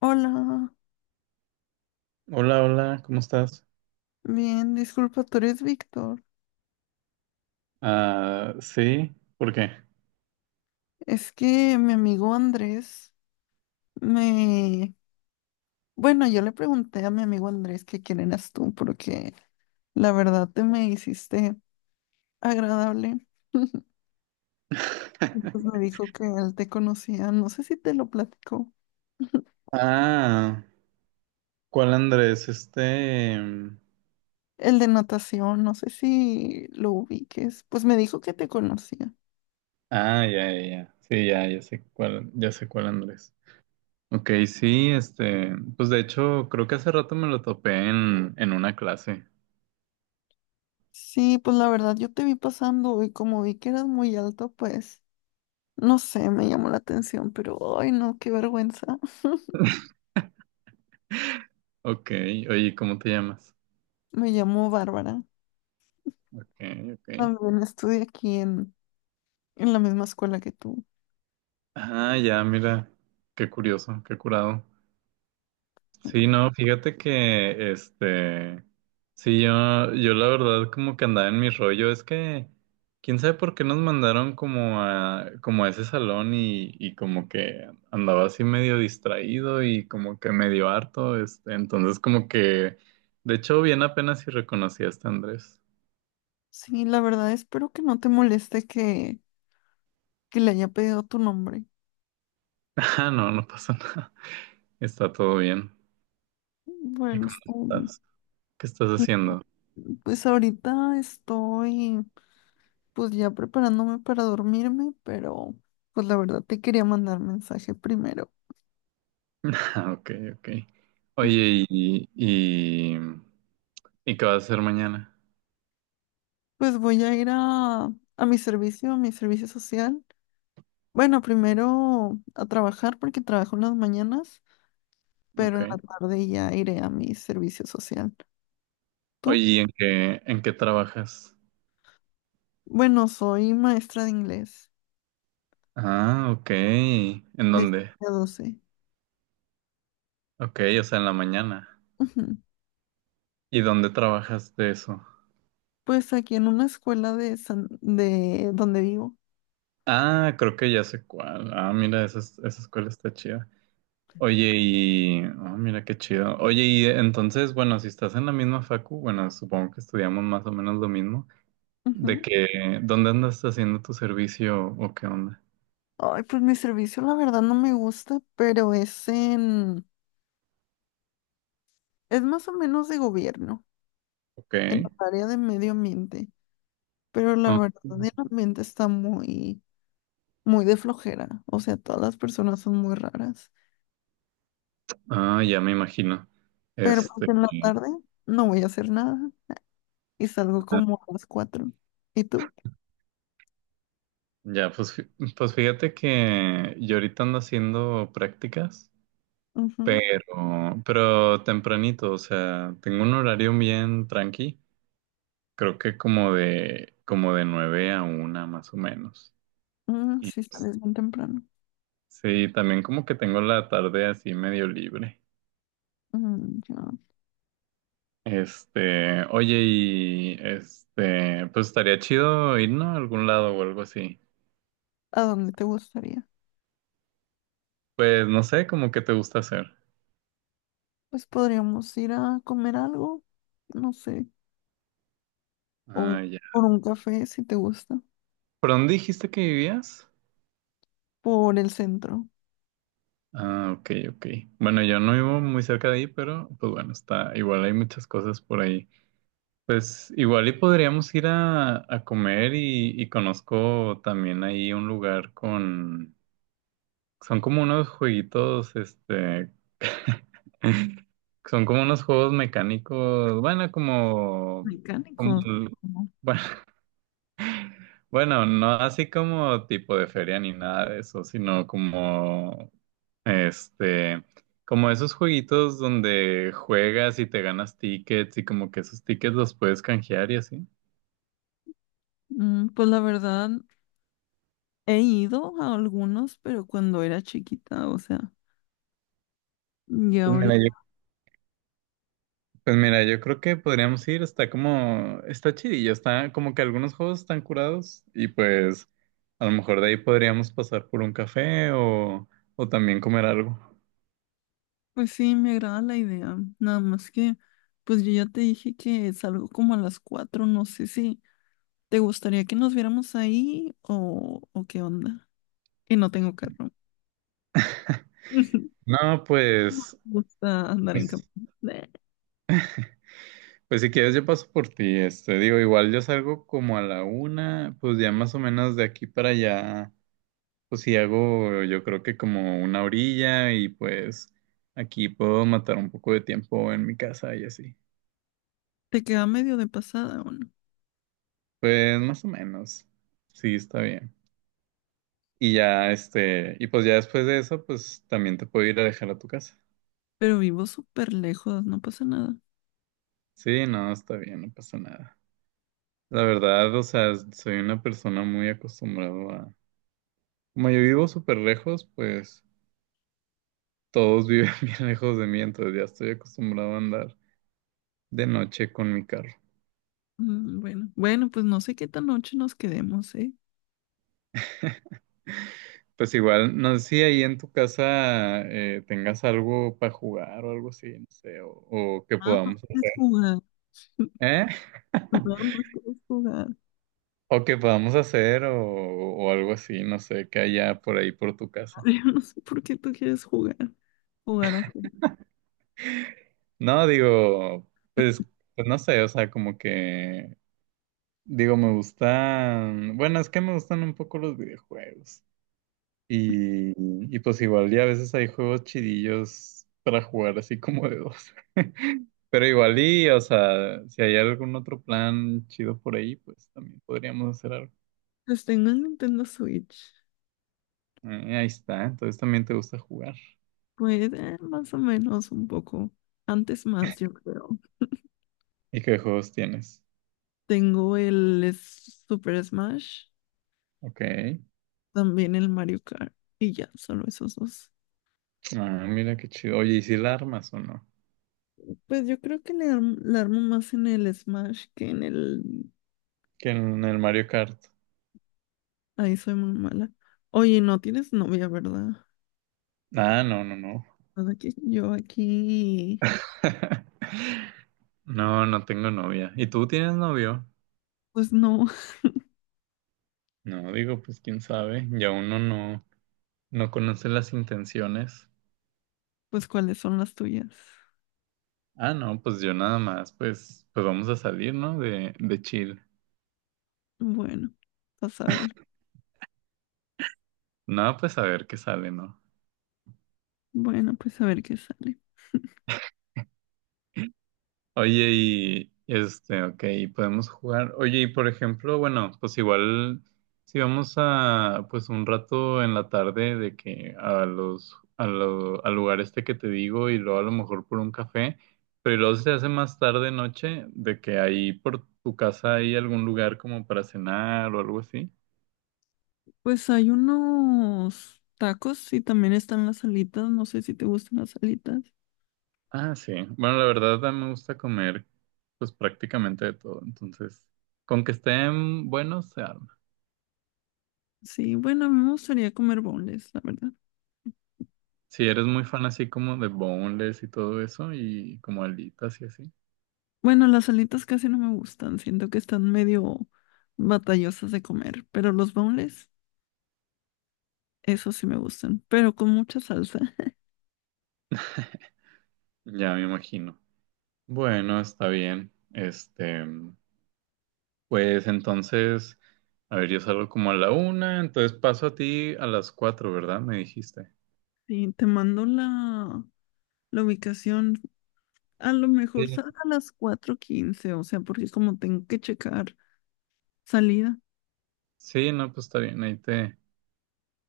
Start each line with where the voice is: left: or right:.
left: Hola,
right: Hola, hola, ¿cómo estás?
left: bien, disculpa, tú eres Víctor.
right: Ah, sí, ¿por qué?
left: Es que mi amigo Andrés me... Bueno, yo le pregunté a mi amigo Andrés que quién eras tú, porque la verdad te me hiciste agradable. Pues me dijo que él te conocía, no sé si te lo platicó.
right: Ah, ¿cuál Andrés?
left: El de natación, no sé si lo ubiques. Pues me dijo que te conocía.
right: Ah, ya, ya, ya. Sí, ya, ya sé cuál Andrés. Ok, sí, este. Pues de hecho, creo que hace rato me lo topé en una clase.
left: Sí, pues la verdad yo te vi pasando y como vi que eras muy alto, pues no sé, me llamó la atención, pero ay no, qué vergüenza.
right: Ok, oye, ¿cómo te llamas?
left: Me llamo Bárbara.
right: Ok, ok.
left: También estudié aquí en la misma escuela que tú.
right: Ah, ya, mira. Qué curioso, qué curado. Sí, no, fíjate que, este, sí, yo la verdad como que andaba en mi rollo, es que, quién sabe por qué nos mandaron como a ese salón y como que andaba así medio distraído y como que medio harto, este, entonces como que, de hecho, bien apenas si reconocí a este Andrés.
left: Sí, la verdad espero que no te moleste que le haya pedido tu nombre.
right: Ah, no, no pasa nada, está todo bien. ¿Y
left: Bueno,
right: cómo
left: está bien.
right: estás? ¿Qué estás
left: Y
right: haciendo?
left: pues ahorita estoy pues ya preparándome para dormirme, pero pues la verdad te quería mandar mensaje primero.
right: Ah, ok, ok. Oye, y... ¿Y qué vas a hacer mañana?
left: Pues voy a ir a mi servicio, a mi servicio social. Bueno, primero a trabajar porque trabajo en las mañanas. Pero en
right: Ok.
left: la tarde ya iré a mi servicio social.
right: Oye,
left: ¿Tú?
right: ¿y en qué trabajas?
left: Bueno, soy maestra de inglés
right: Ah, ok. ¿En
left: de
right: dónde?
left: 7 a 12.
right: Ok, o sea, en la mañana.
left: Ujú.
right: ¿Y dónde trabajas de eso?
left: Pues aquí en una escuela de donde vivo.
right: Ah, creo que ya sé cuál. Ah, mira, esa, esa escuela está chida. Oye, y... ah, mira qué chido. Oye, y entonces, bueno, si estás en la misma facu, bueno, supongo que estudiamos más o menos lo mismo, de
left: Ujú.
right: que, ¿dónde andas haciendo tu servicio o qué onda?
left: Ay, pues mi servicio la verdad no me gusta, pero es en, es más o menos de gobierno,
right: Ok.
left: en la área de medio ambiente. Pero la
right: Ah,
left: verdad el ambiente está muy, muy de flojera. O sea, todas las personas son muy raras.
right: ah, ya me imagino.
left: Pero
right: Este...
left: pues en la tarde no voy a hacer nada. Y salgo como a las 4. ¿Y tú?
right: Ya, pues, pues fíjate que yo ahorita ando haciendo prácticas,
left: Ujú.
right: pero tempranito, o sea, tengo un horario bien tranqui, creo que como de nueve a una más o menos.
left: Mm,
right: Y
left: sí, sales bien temprano.
right: sí, también como que tengo la tarde así medio libre.
left: Mm, ya.
right: Este, oye, y este, pues estaría chido irnos a algún lado o algo así.
left: ¿A dónde te gustaría?
right: Pues no sé, como que te gusta hacer.
left: Pues podríamos ir a comer algo, no sé, o
right: Ah, ya.
left: por un café si te gusta,
right: ¿Por dónde dijiste que vivías?
left: por el centro.
right: Ah, ok, ok. Bueno, yo no vivo muy cerca de ahí, pero pues bueno, está igual hay muchas cosas por ahí. Pues igual y podríamos ir a comer y conozco también ahí un lugar con... Son como unos jueguitos, este... Son como unos juegos mecánicos, bueno, como... como
left: Mecánicos.
right: el-
left: ¿No?
right: bueno, bueno, no así como tipo de feria ni nada de eso, sino como... Este, como esos jueguitos donde juegas y te ganas tickets y como que esos tickets los puedes canjear y así.
left: Mm, pues la verdad, he ido a algunos, pero cuando era chiquita, o sea, y
right: Pues mira, yo,
left: ahorita,
right: pues mira, yo creo que podríamos ir, está como, está chidillo, está como que algunos juegos están curados y pues a lo mejor de ahí podríamos pasar por un café o también comer algo.
left: pues sí, me agrada la idea. Nada más que, pues yo ya te dije que salgo como a las 4. No sé si... ¿Te gustaría que nos viéramos ahí o qué onda? Y no tengo carro.
right: No,
left: No me gusta andar en campo.
right: pues,
left: Bleh.
right: pues si quieres yo paso por ti, este, digo, igual yo salgo como a la una, pues ya más o menos de aquí para allá. Pues sí, hago yo creo que como una orilla y pues aquí puedo matar un poco de tiempo en mi casa y así.
left: Te queda medio de pasada o no.
right: Pues más o menos. Sí, está bien. Y ya este, y pues ya después de eso, pues también te puedo ir a dejar a tu casa.
left: Pero vivo súper lejos, no pasa nada.
right: Sí, no, está bien, no pasa nada. La verdad, o sea, soy una persona muy acostumbrado a... Como yo vivo súper lejos, pues todos viven bien lejos de mí, entonces ya estoy acostumbrado a andar de noche con mi carro.
left: Mm, bueno, bueno, pues no sé qué tan noche nos quedemos, ¿eh?
right: Pues igual, no sé si ahí en tu casa tengas algo para jugar o algo así, no sé, o que
left: Ah, no
right: podamos,
left: quieres jugar.
right: ¿eh?
left: Perdón, no quieres jugar.
right: O que podamos hacer o algo así, no sé, que haya por ahí por tu casa.
left: Yo no sé por qué tú quieres jugar. Jugar a qué.
right: No, digo, pues, pues no sé, o sea, como que, digo, me gustan, bueno, es que me gustan un poco los videojuegos. Y, y pues igual, y, a veces hay juegos chidillos para jugar así como de dos. Pero igual, y, o sea, si hay algún otro plan chido por ahí, pues también podríamos hacer algo.
left: Pues tengo el Nintendo Switch.
right: Ahí está, entonces también te gusta jugar.
left: Pues más o menos un poco. Antes más, yo creo.
right: ¿Y qué juegos tienes?
left: Tengo el Super Smash,
right: Ok.
left: también el Mario Kart y ya, solo esos dos.
right: Ah, mira qué chido. Oye, ¿y si la armas o no?
left: Pues yo creo que le armo más en el Smash que en el...
right: Que en el Mario Kart.
left: Ahí soy muy mala. Oye, no tienes novia, ¿verdad?
right: Ah, no, no, no.
left: Nada que yo aquí...
right: No, no tengo novia. ¿Y tú tienes novio?
left: Pues no,
right: No, digo, pues quién sabe. Ya uno no. No conocen las intenciones.
left: pues cuáles son las tuyas.
right: Ah, no, pues yo nada más, pues, pues vamos a salir, ¿no? De chill.
left: Bueno, vas a ver.
right: No, pues a ver qué sale, ¿no?
left: Bueno, pues a ver qué sale.
right: Oye, y este, ok, podemos jugar. Oye, y por ejemplo, bueno, pues igual si vamos a, pues un rato en la tarde de que a los, al lugar este que te digo y luego a lo mejor por un café, pero luego se hace más tarde noche de que ahí por tu casa hay algún lugar como para cenar o algo así.
left: Pues hay unos tacos y también están las alitas. No sé si te gustan las alitas.
right: Ah, sí. Bueno, la verdad a mí me gusta comer pues prácticamente de todo. Entonces, con que estén buenos se arma.
left: Sí, bueno, a mí me gustaría comer boneless, la verdad.
right: Si eres muy fan así como de boneless y todo eso y como alitas y así,
left: Bueno, las alitas casi no me gustan, siento que están medio batallosas de comer, pero los boneless, esos sí me gustan, pero con mucha salsa.
right: ya me imagino. Bueno, está bien. Este, pues entonces, a ver, yo salgo como a la una, entonces paso a ti a las cuatro, ¿verdad? Me dijiste.
left: Sí, te mando la ubicación, a lo mejor
right: Sí.
left: salga a las 4:15, o sea, porque como tengo que checar salida,
right: Sí, no, pues está bien.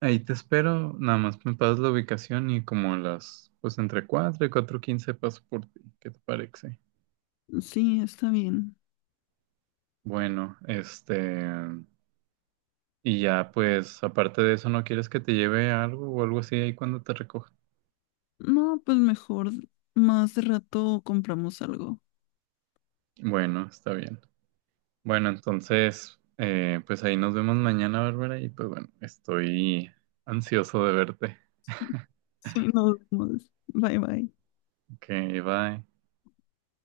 right: Ahí te espero, nada más me pasas la ubicación y como a las, pues entre 4 y 4:15 paso por ti, ¿qué te parece?
left: sí, está bien.
right: Bueno, este, y ya pues aparte de eso, ¿no quieres que te lleve algo o algo así ahí cuando te recoja?
left: No, pues mejor más de rato compramos algo.
right: Bueno, está bien. Bueno, entonces, pues ahí nos vemos mañana, Bárbara, y pues bueno, estoy ansioso de verte.
left: Sí, nos vemos. Bye bye.
right: Ok, bye.